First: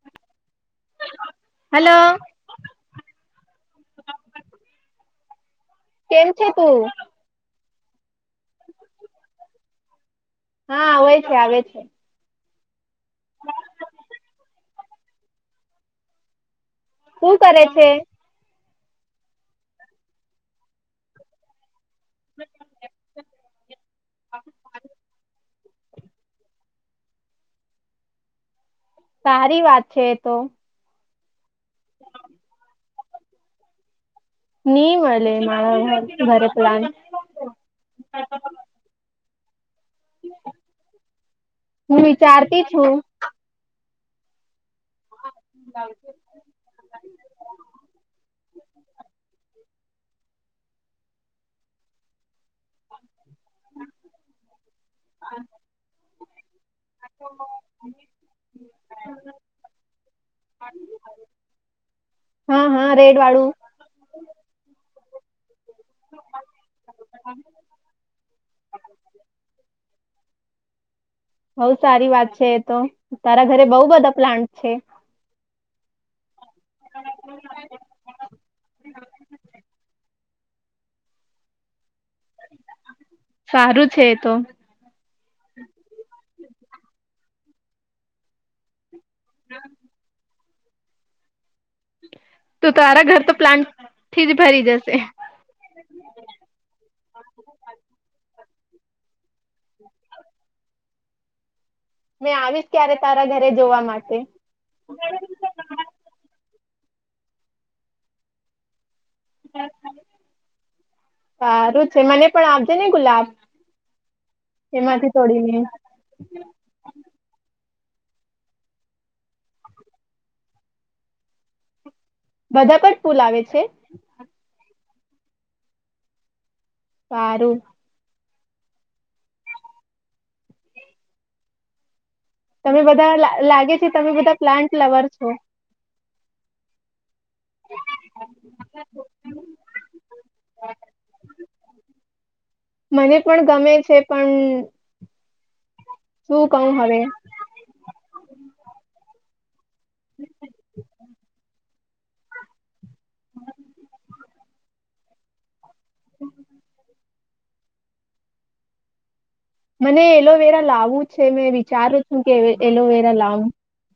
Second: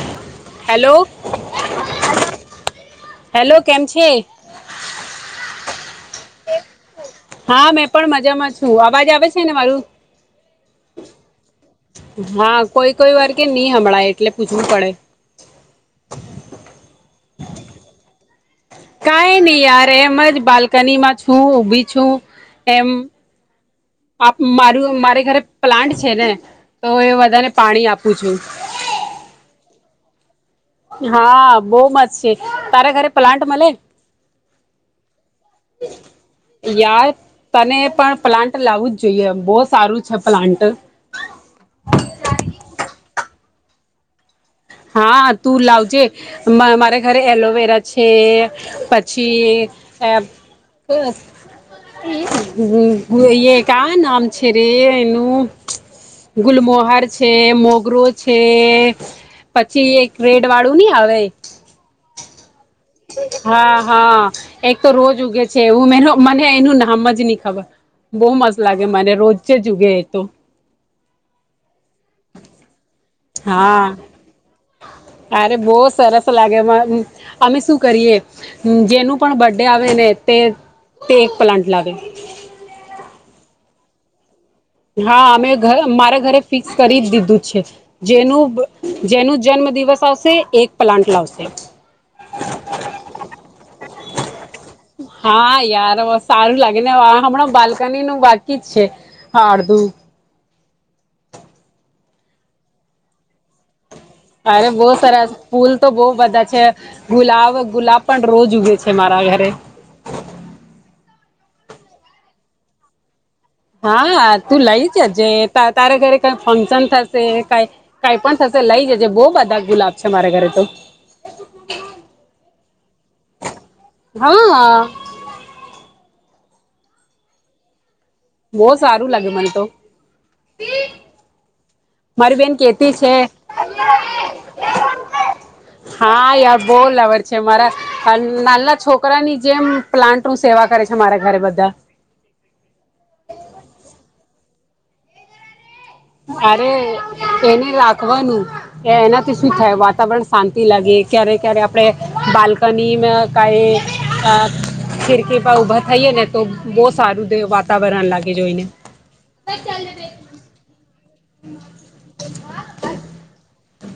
[inaudible] Hello hello hello કેમ છે કેમ છે તું હા મેં પણ મજામાં શું અવાજ આવે છે ને મારું હા આવે આવે છે આવે છે હા કોઈ કોઈ વાર્ કે નહી હમળાય એટલે પૂછવું પડે શું કરે છે કઈ નઈ યાર એમ જ બાલ્કની માં છું ઉભી છું એમ મારું મારે ઘરે પ્લાન્ટ છે ને તો હ એ વધારે પાણી આપું છું સારી વાત છે તો હા બહુ મસ્ છે તારે ઘરે પ્લાન્ટ મલે નહી મલે મારા ધરે પ્લાન્ટ યાર બોસ હું વિચારતી છું હા તું લાવજે મારે ઘરે એલોવેરા છે પછી એ [unintelligible] હુ જોઈએ કા નામ છે રે એનું ગુલમોગ વાર છે મોગરો છે પછી એક રેડ વાળું નહી આવે હા હા રેડ વાળું હા હા એક તો રોજ ઉગે છે છે એવું મને એનું નામ જ નહી ખબર બહુ મસ્ત લાગે મને રોજ જુગે તો બઉ સારી વાત છે એ તો તારા ઘરે બઉુ હા બધા પ્લાન્ટ છે અરે [inaudible] અમે શું કરીએ જેનું પણ બર્ડે આવે ને તે તે એક પ્લાન્ટ લાગાગે સારું છે તો હા અમે મારા ઘરે ફિકસ કરી દીધું છે જેનું જેનું જન્મ દિવસ આવશે એક પ્લાન્ટ લાવશે તો તારા ઘર તો પ્લાન [inaudible] હા યાર સારું લાગે ને હમણાં બાલ્કની નું વા ી છે ફાડ દું મેં આવીશ ક્યારે તારા ઘર અરે બહુ સરારસ પુલ તો બહુ બધા છે ગુલાબ ગુલાબ પણ રોજ ઉગે છે ત મારા ઘરે સારું છે મને પણ આપજે ને ગુલાબ હા તું લઈ એમાંથી જજે તોડીને તારા ઘરે કઈ ફંક્શન થશે કઈ કઈ પણ થશે લઈ જજે બહ બધા ગુલાબ છે મારે ઘરે તો બધા પર પુલ આવે છે હા બારું બહ સારું લાગે મન તો મારી બેન તમે કેતી છે બધા લાગે છે તમે બધા પ્લાન્ટ લવર છો હા યાર બોલ વર મારા નાના છોકરાની જેમ પ્લાન્ટ નું સેવા કરે છે મારા ઘરે બધા મને પણ ગમે છે પણ શું અરે કહું હવે એને રાખવાનું એના [inaudible] થાય વાતાવરણ શાંતિ લાગે ક્યારે ક્યારે આપણે બાલ્કની કઈ ખિર કે પાાવભા થઈએે ને તો બહુ સારું વાતાવરણ લાગે જોઈને મને એલોવેરા લાવું છે મેં વિચારું છું કે એલોવેરા લાવાવ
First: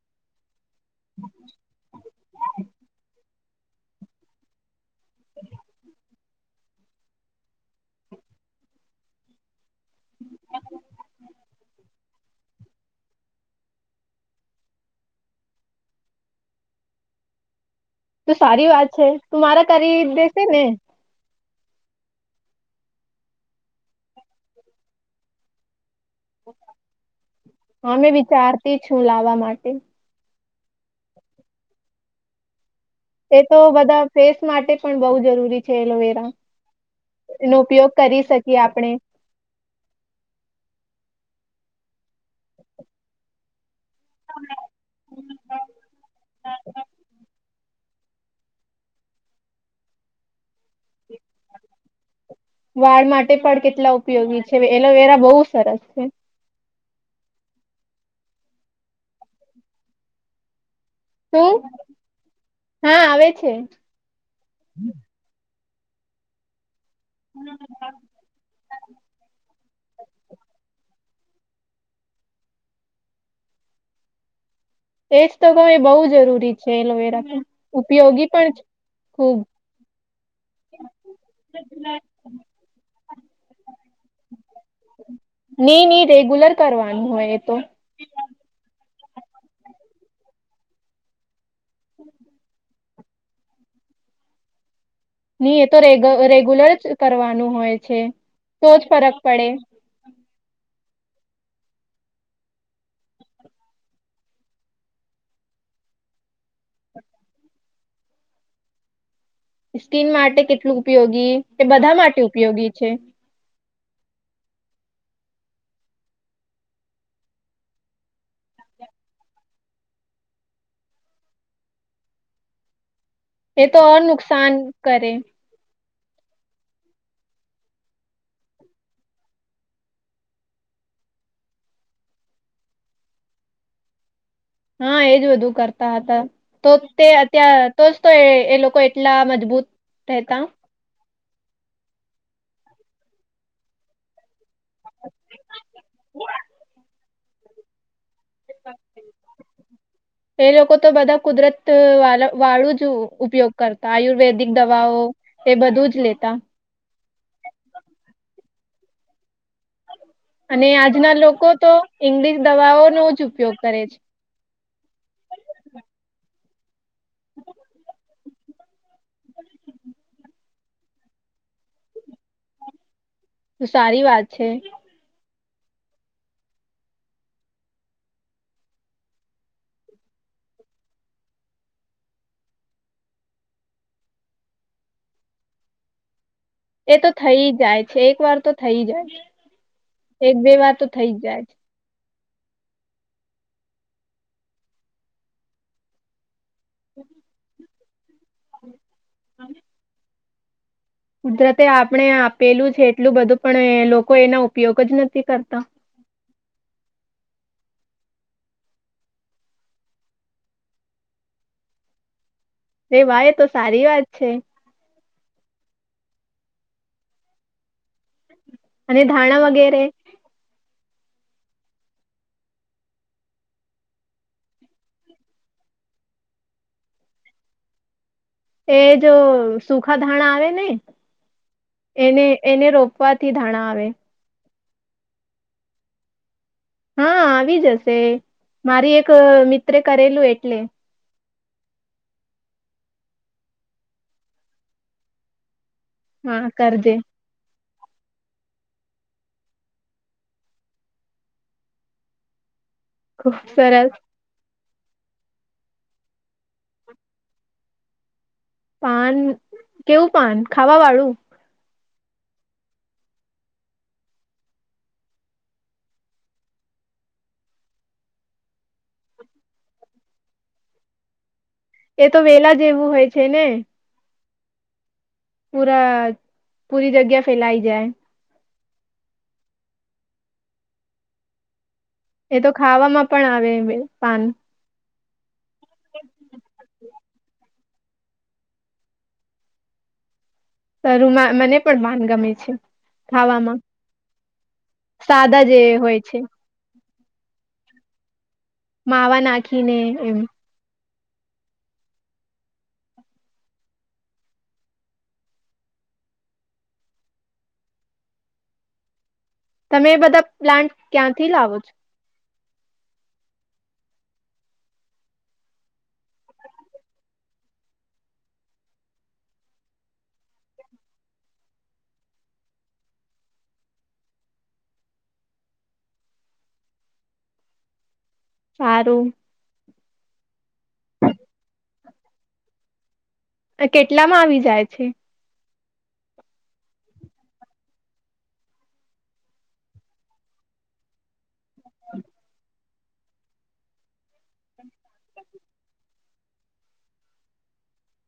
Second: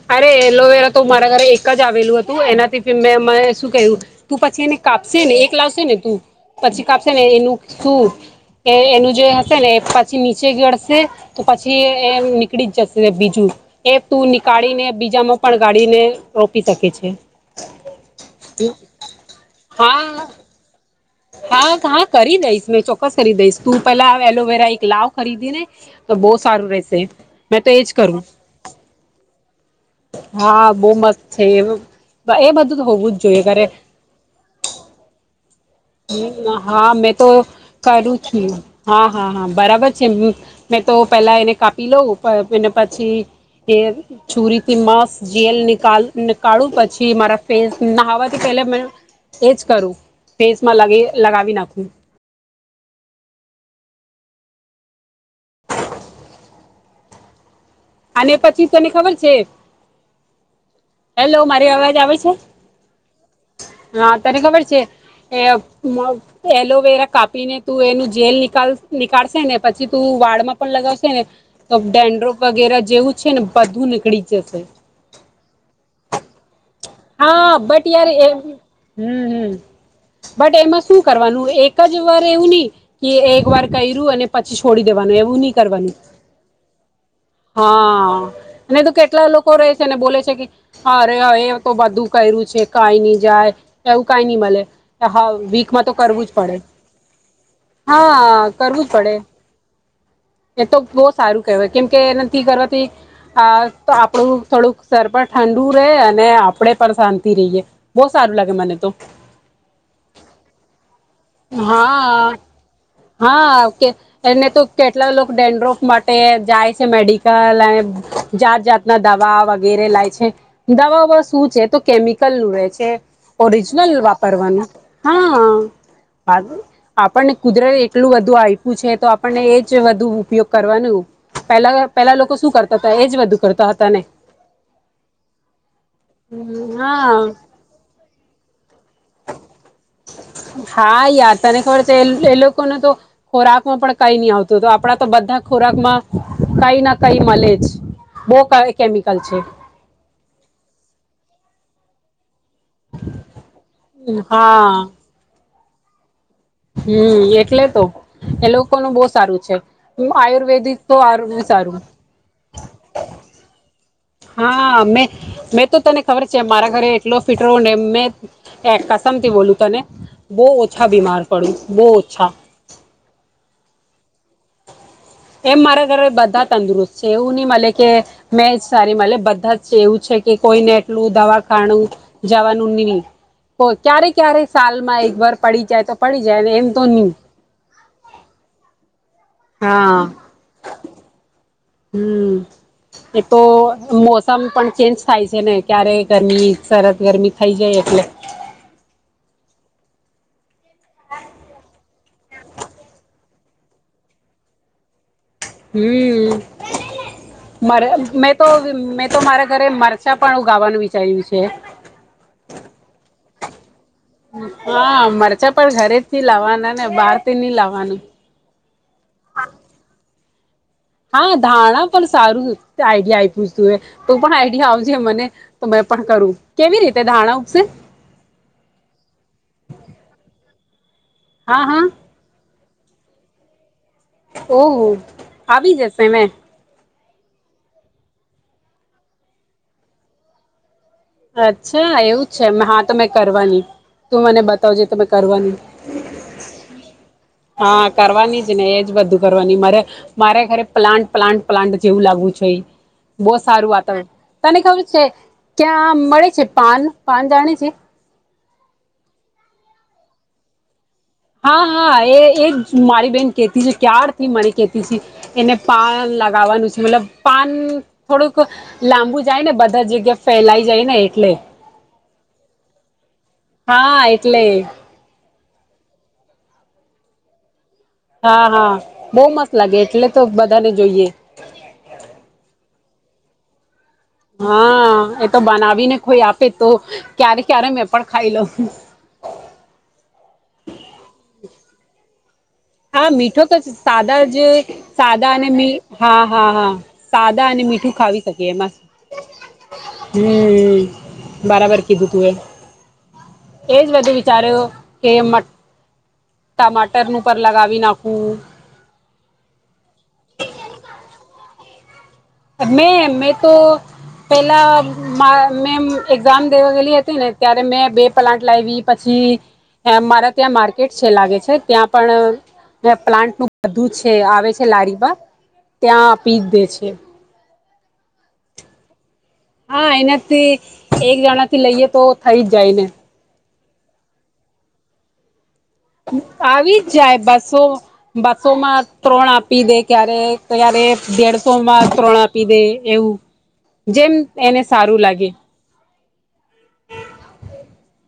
અરે એલોવેરા તો મારા ઘરે એક જ આવેલું હતું એનાથી મેં શું ક્યું તું પછી એને કાપશે ને એક લાવશે ને તું પછી કાપશે ને એનું શું એનું જે હશે ને પછી નીચે ગળશે પછી એ નીકળી જશે બીજું એ તું કાળીને બીજામાં પણ ગાડીને રોપી શકે છે તો સારી વાત છે તું મારા કરી હા દેશે ને હા હા કરી દઈશ મેં ચોક્કસ કરી દઈશ તું પેલા એલોવેરા એક લાવ ખરીદી ને તો બહુ સારું રહેશે મેં તો એજ હમે કરું વિચારતી છું લાવવા માટે હા બહુ મસ્ત છે એ બધું તો હોવું જ એ જોઈએ તો ઘરે બધા ફેસ માટે પણ બહ જરૂરી છે એલોવેરા હ હા મેં તો એનો ઉપયોગ કરું કરી છું શકીએ આપણે હા હા હા બરાબર છે તો પેલા એને કાપી લઉં એને પછી જે છુરી થી મસ જેલ નીાલ નીિકળું પછી મારા ફેસ ન હવા તો કેલા એ જ કરું ફેસમાં લ લગાવી નાખું વાળ માટે પણ કેટલા ઉપયોગી છે એલોવેરા બહુ સરસ છે અને પછી તને ખબર છે હેલો શું મારી અવાજ આવે છે હા આવે છે હા તને ખબર છે એ મગ એલોવેરા કાપીને તું એનું જેલ નીકળશે ને પછી તું વાર્ડ માં પણ લગાવ ને તો ડેન્ડ્રો વગેરે જેવું છે ને બધું નીકળી જશે એજ તો કઉ એ બહુ જરૂરી છે એલોવેરા તો હા બટ યાર ઉપયોગી એ પણ હમ છે ખૂબ હમ બટ એમાં શું કરવાનું એક જ વાર એવું નહીિ કે એક વાર કર્યું અને પછી છોડી દેવાનું એવું નહી ની કરવાનું ની રેગ્યુલર કરવાનું હોય એ તો હા અને તો કે કેટલા લોકો રહે છે ને બોલે છે કે હારે હા એ તો બધું કર્યું છે કાઈ નઈ જાય એવું કાઈ નહીં મલે. ની એ તો રેગ્યુલર જ કરવાનું હોય છે તો જ ફરક પડે. એ તો બહુ સારું કેહવાય કેમ કે એ નથી કરવાથી આ આપણું થોડુંક સર પણ ઠંડુ રે અને આપણેે પણ શાંતિ રહીએ બહુ સારું લાગે મને તો. સ્કીન માટે કેટલું ઉપયોગી એ બધા માટે હા ઉપયોગી છે. હા કે એને તો કેટલા લોકો ડેન્ડ્રોફ માટે જાય છે મેડિકલ અને જાતજાતના દવા વગેરે લાય છે દવાઓ શું છે તો કેમિકલનું રહે છે. એ તો ઓરિજનલ અ નુકસાન વાપરવાના કરે હા. આપણને કુદરત એટલું બધું આપ્યું છે તો આપણને એજ વધુ ઉપયોગ કરવાનું પેહલા પેહલા લોકો શું કરતા હતા એજ બધું કરતા હતા ને! હા એજ બધું કરતા હતા તો તે હા અત્યાં તો તો એ એ લોકો કેટલા મજબૂત રહેતા. હા યાર તને ખબર છે એ લોકોને તો ખોરાકમાં પણ કાઈ નહીં આવતું હતું આપણા તો બધા ખોરાકમાં કઈ ના કઈ મલે જ. બહુ કેમિકલ છે એ લોકો તો બધા કુદરત તો વાલ વાળું જ ઉપયોગ કરતા આયુર્વેદિક દવાઓ. એ બધું જ લેતા. હમ્મ, એટલે તો એ લોકોનું બહુ સારું છે. અને આયુર્વેદિક તો આજના આરું લોકો તો સારું ઈંગ્લિશ દવાઓનો જ ઉપયોગ કરે છે. હા મે મેં તો તને ખબર છે મારા ઘરે કલો ફિટ રહોને મેં એ કસમથી બોલું તને બહુ ઓછા બીમાર પડું બહુ ઓછા તો સારી વાત છે. એમ મારા ઘરે બધા તંદુરસ્ત છે એવું નહીં મલે કે મેં જ સારી મલે બધા જ છે એવું છે કે કોઈને એટલું દવાખાણુ જવાનું નહીં ક્યારે ક્યારે સાલમાં એક વાર પડી જાય તો પડી જાય ને એમ એ નહી તો થઈ જાય છે એક વાર તો થઇ જાય છે. હા એક બે વાર તો થઈ જ જાય. હમ્મ, તો મોસમ પણ ચેન્જ થાય છે ને ક્યારે ગરમી સરત ગરમી થઈ જાય એટલે. [inaudible] કુદરતે આપ ણે આપેલું છે એટલું બધું પણ લોકો એના ઉપયોગ જ નથી કરતા. હમ્મ. મારા મેં તો મેં તો મારા ઘરે મરચાં પણ ઉગાવાનું વિચાર્યું છે. એ વાહ! એ તો સારી વાત છે. પાચ્છા પણ ઘરે થી લાવવાના ને બહાર થી ની લાવવાનું અને ધાણા વગેરે હા ધાણા પણ સારું આઈડિયા [unintelligible] તો પણ આઈડિયા આવજે મને તો મે પણ કરું કેવી રીતે ધાણા ઉપગસે એ જો સુખા ધાણા આવે ને હા હા એને એને રોપવાથી ધાણા આવે ઓહ આવી જશેને હા આવી જશે મારી એક મિત્ર કરેલું એટલે અચ્છા એવું છે હા તો મેં કરવાની તું મને બતાવજે તોમે કરવાની હા કર જે હા કરવાની જ ને એજ બધું કરવાની મારે મારે ઘરે પ્લાન્ટ પ્લાન્ટ પ્લાન્ટ જેવું લાગવું જોઈએ બો ખુબ સારું સરસ વાતાવરણ તને ખબર છે ક્યા મળે છે પાન પાન જાણે છે પાન કેવું પાન ખાવા વાળું હા હા એ એ જ મારી બેહેન કેતી છે ક્યારથી મારી કેતી છે એને પાન લગાવવાનું છે મતલબ પાન થોડુંક લાંબુ જાય ને બધા જગ્યા ફેલાઈ જાય ને એટલે એ તો વેલા જેવું હોય છે ને [unintelligible] પૂરા પૂરી જગ્યા ફેલાઈ જાય હા હા બો મસ્ત લાગે એટલે તો બધાને જોઈએ એ તો ખાવામાં પણ આવે બે હા એ તો બનાવીને કોઈ આપે તો ક્યારે ક્યારે મેં પણ ખાઈ લઉ શુંરુમાં મને પણ પાન ગમે છે હા મીઠો તો ખાવામાં જ સાદા જ સાદા અને જે મીઠ હોય છે હા હા હા સાદા અને મીઠું ખાવી માવા નાખીને [unintelligible] એમ હમ બરાબર કીધું તું એ એજ બધુ વિચાર્યો કે ટમાટરનું ઉપર લગાવી નાખું તમે એ બધા પ્લાન્ટ ક્યાંથી લાવો છો મેમ મેં તો પેલા મે એક્ઝામ દેવા ગયલી હતી ને ત્યારે મેં બે પ્લાન્ટ લાવી પછી મારા ત્યાં માર્કેટ છે લાગે છે ત્યાં પણ પ્લાન્ટનું બધું છે આવે છે લારીમાં ત્યાં આપી દે છે સારું હા એનાથી એક જણા થી લઈએ તો થઈ જ જાયને કેટલામાં આવી જાય છે આવી જાય બસો બસોમાં ત્રણ આપી દે ક્યારે ક્યારે દેડસો સોમા ત્રણ આપી દેય એવું જેમ એને સારું લાગે [inaudible]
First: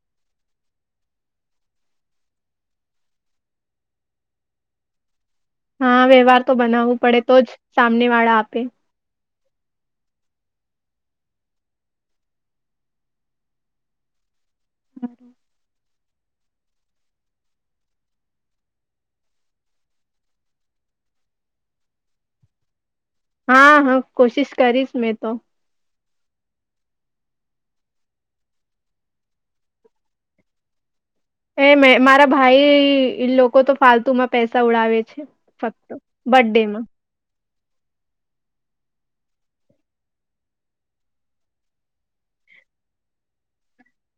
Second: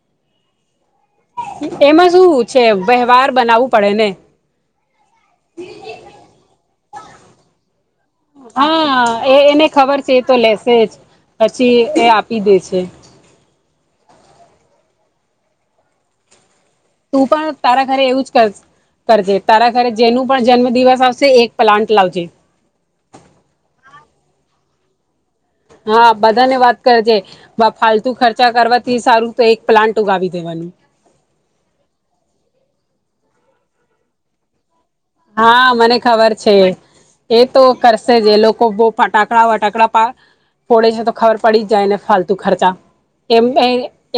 એમાં શું છે વ્યવહાર બનાવવું પડેને હા વ્યવહાર તો બનાવવું પડે તો જ સામને વાળા આપે હા એ એને ખબર છે એ તો લેસે જ પછી એ આપી દે છે હ તું પણ તારા ઘરે એવું જ કરજે તારા ઘરે જેનું પણ જન્મ દિવસ આવશે એક પ્લાન્ટ લાવજે હા હા કોશિશ કરીશ મેં તો હા બધાને વાત કરજે ફાલતુ ખર્ચા કરવાથી સારું તો એક પ્લાન્ટ ઉગાવી દેવાનું એ મે મારા ભાઈ લોકો તો ફાલતુ માં પૈસા ઉડાવે છે હા ફક્ત મને ખબર છે બર્થડેમાં એ તો કરશે જ એ લોકો બહુ ફટાકડા વટાકડા ફોડે છે તો ખબર પડી જાયને ફાલતુ ખર્ચા એમ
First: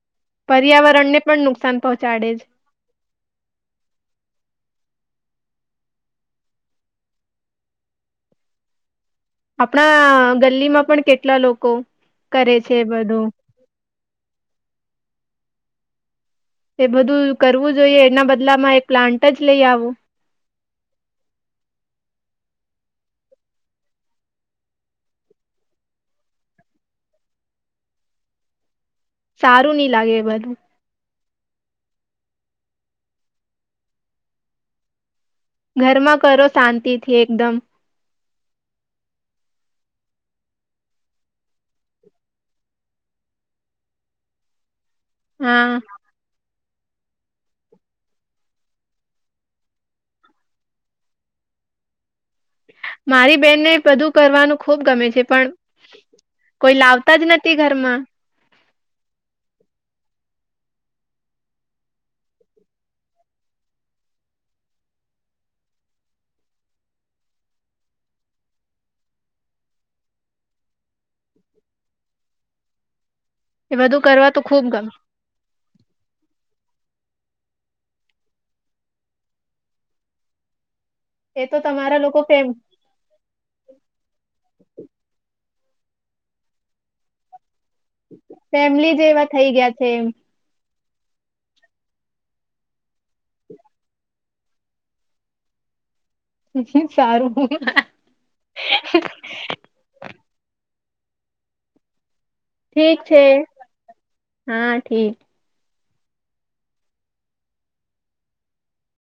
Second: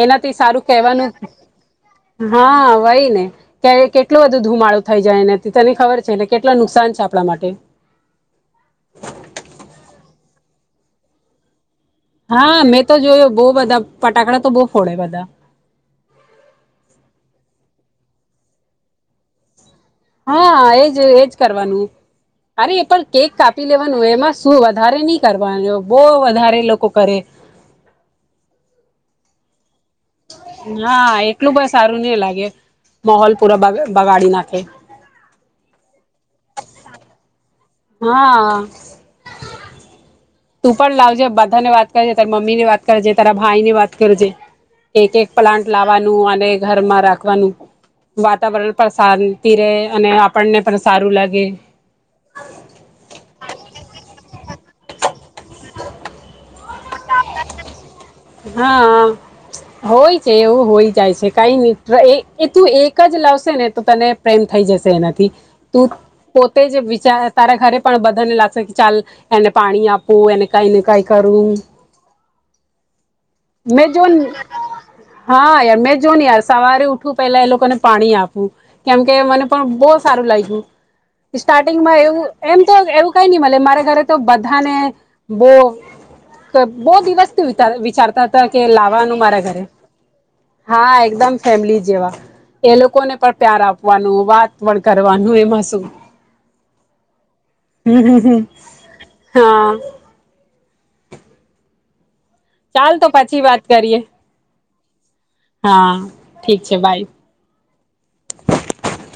એનાથી સારું કેહેવાનું પર્યાવરણને પણ નુકસાન પહોંચાડે છે હા વય ને કે કે એટલો બધું ધુમાળો થઈ જાય એને તને ખબર છે એટલે કેટલા નુકસાન છે આપણા માટે આપણા ગલ્લીમાં પણ કેટલા લોકો કરે હા છે મેં તો બધું જોયોું બહ બધા ફટાકડા તો બહ ફોડે બધા એ બધું કરવું જોઈએ એના બદલામાં એક પ્લાન્ટ જ લઈ આવું [unintelligible] હા એજ એજ કરવાનું અરે એ પણ કેક કાપી લેવાનું એમાં શું વધારે નહી કર વાનું બહ વધારે લોકો કરે સારું લાગે એ બધું હા એટલું બ સારું નહ લાગે માહોલ પૂરા બગાડી નાખે ઘરમાં કરો શાંતિ થી એકદમ હા તું પણ લાવજે બધા ને વાત કરેજે તારીા મમ્મી ની વાત કરેજે તારા ભાઈ ની વાત કરજે એક એક પ્લાન્ટ હા લાવવાનું અને ઘરમાં રાખવાનું વાતાવરણ પણ શાંતિ રહે અને આપણને પણ સારું લા, ગે મારી બેનને બધું કરવાનું ખુબ ગમે છે પણ કોઈ લાવતા જ નથી ઘરમાં હા હોય છે એવું હોય જાય છે કઈ મિત્ર એ તું એક જ લાવશે ને તો તને પ્રેમ થઈ જશે એનાથી તું પોતે જ વિચાર તારા ઘરે પણ બધાને લાગશે કે ચાલ એને પાણી આપું એને કઈ ને કઈ કરું એ મેં બધું જોન કરવા તો ખુબ ગમે હા યાર મેં જોન યાર સવારે ઉઠ ઠું પહેલા એ લોકોને પાણી આપું કેમ કે મને પણ બહુ સારું લાગ્યું એ તો સ્ટાર્ટિંગમાં તમારા લોકો એવું ફેમ એમ તો એવું કઈ નહી મળ મારે ઘરે તો બધાને બો બહ દિવસ થી વિચારે વિ ચારતા હતા કે ફેમિલી લાવવાનું જેવા મારા થઈ ઘરે ગયા છે એમ હા એકદમ ફેમલી જેવા એ લોકોને પણ પ્યાર આપવાનું વાત પણ કરવાનું એમાં શું સારું હમ હમ હમ હા ચાલ તો પછી વાત કરીએ ઠી હા ઠીક છે બાય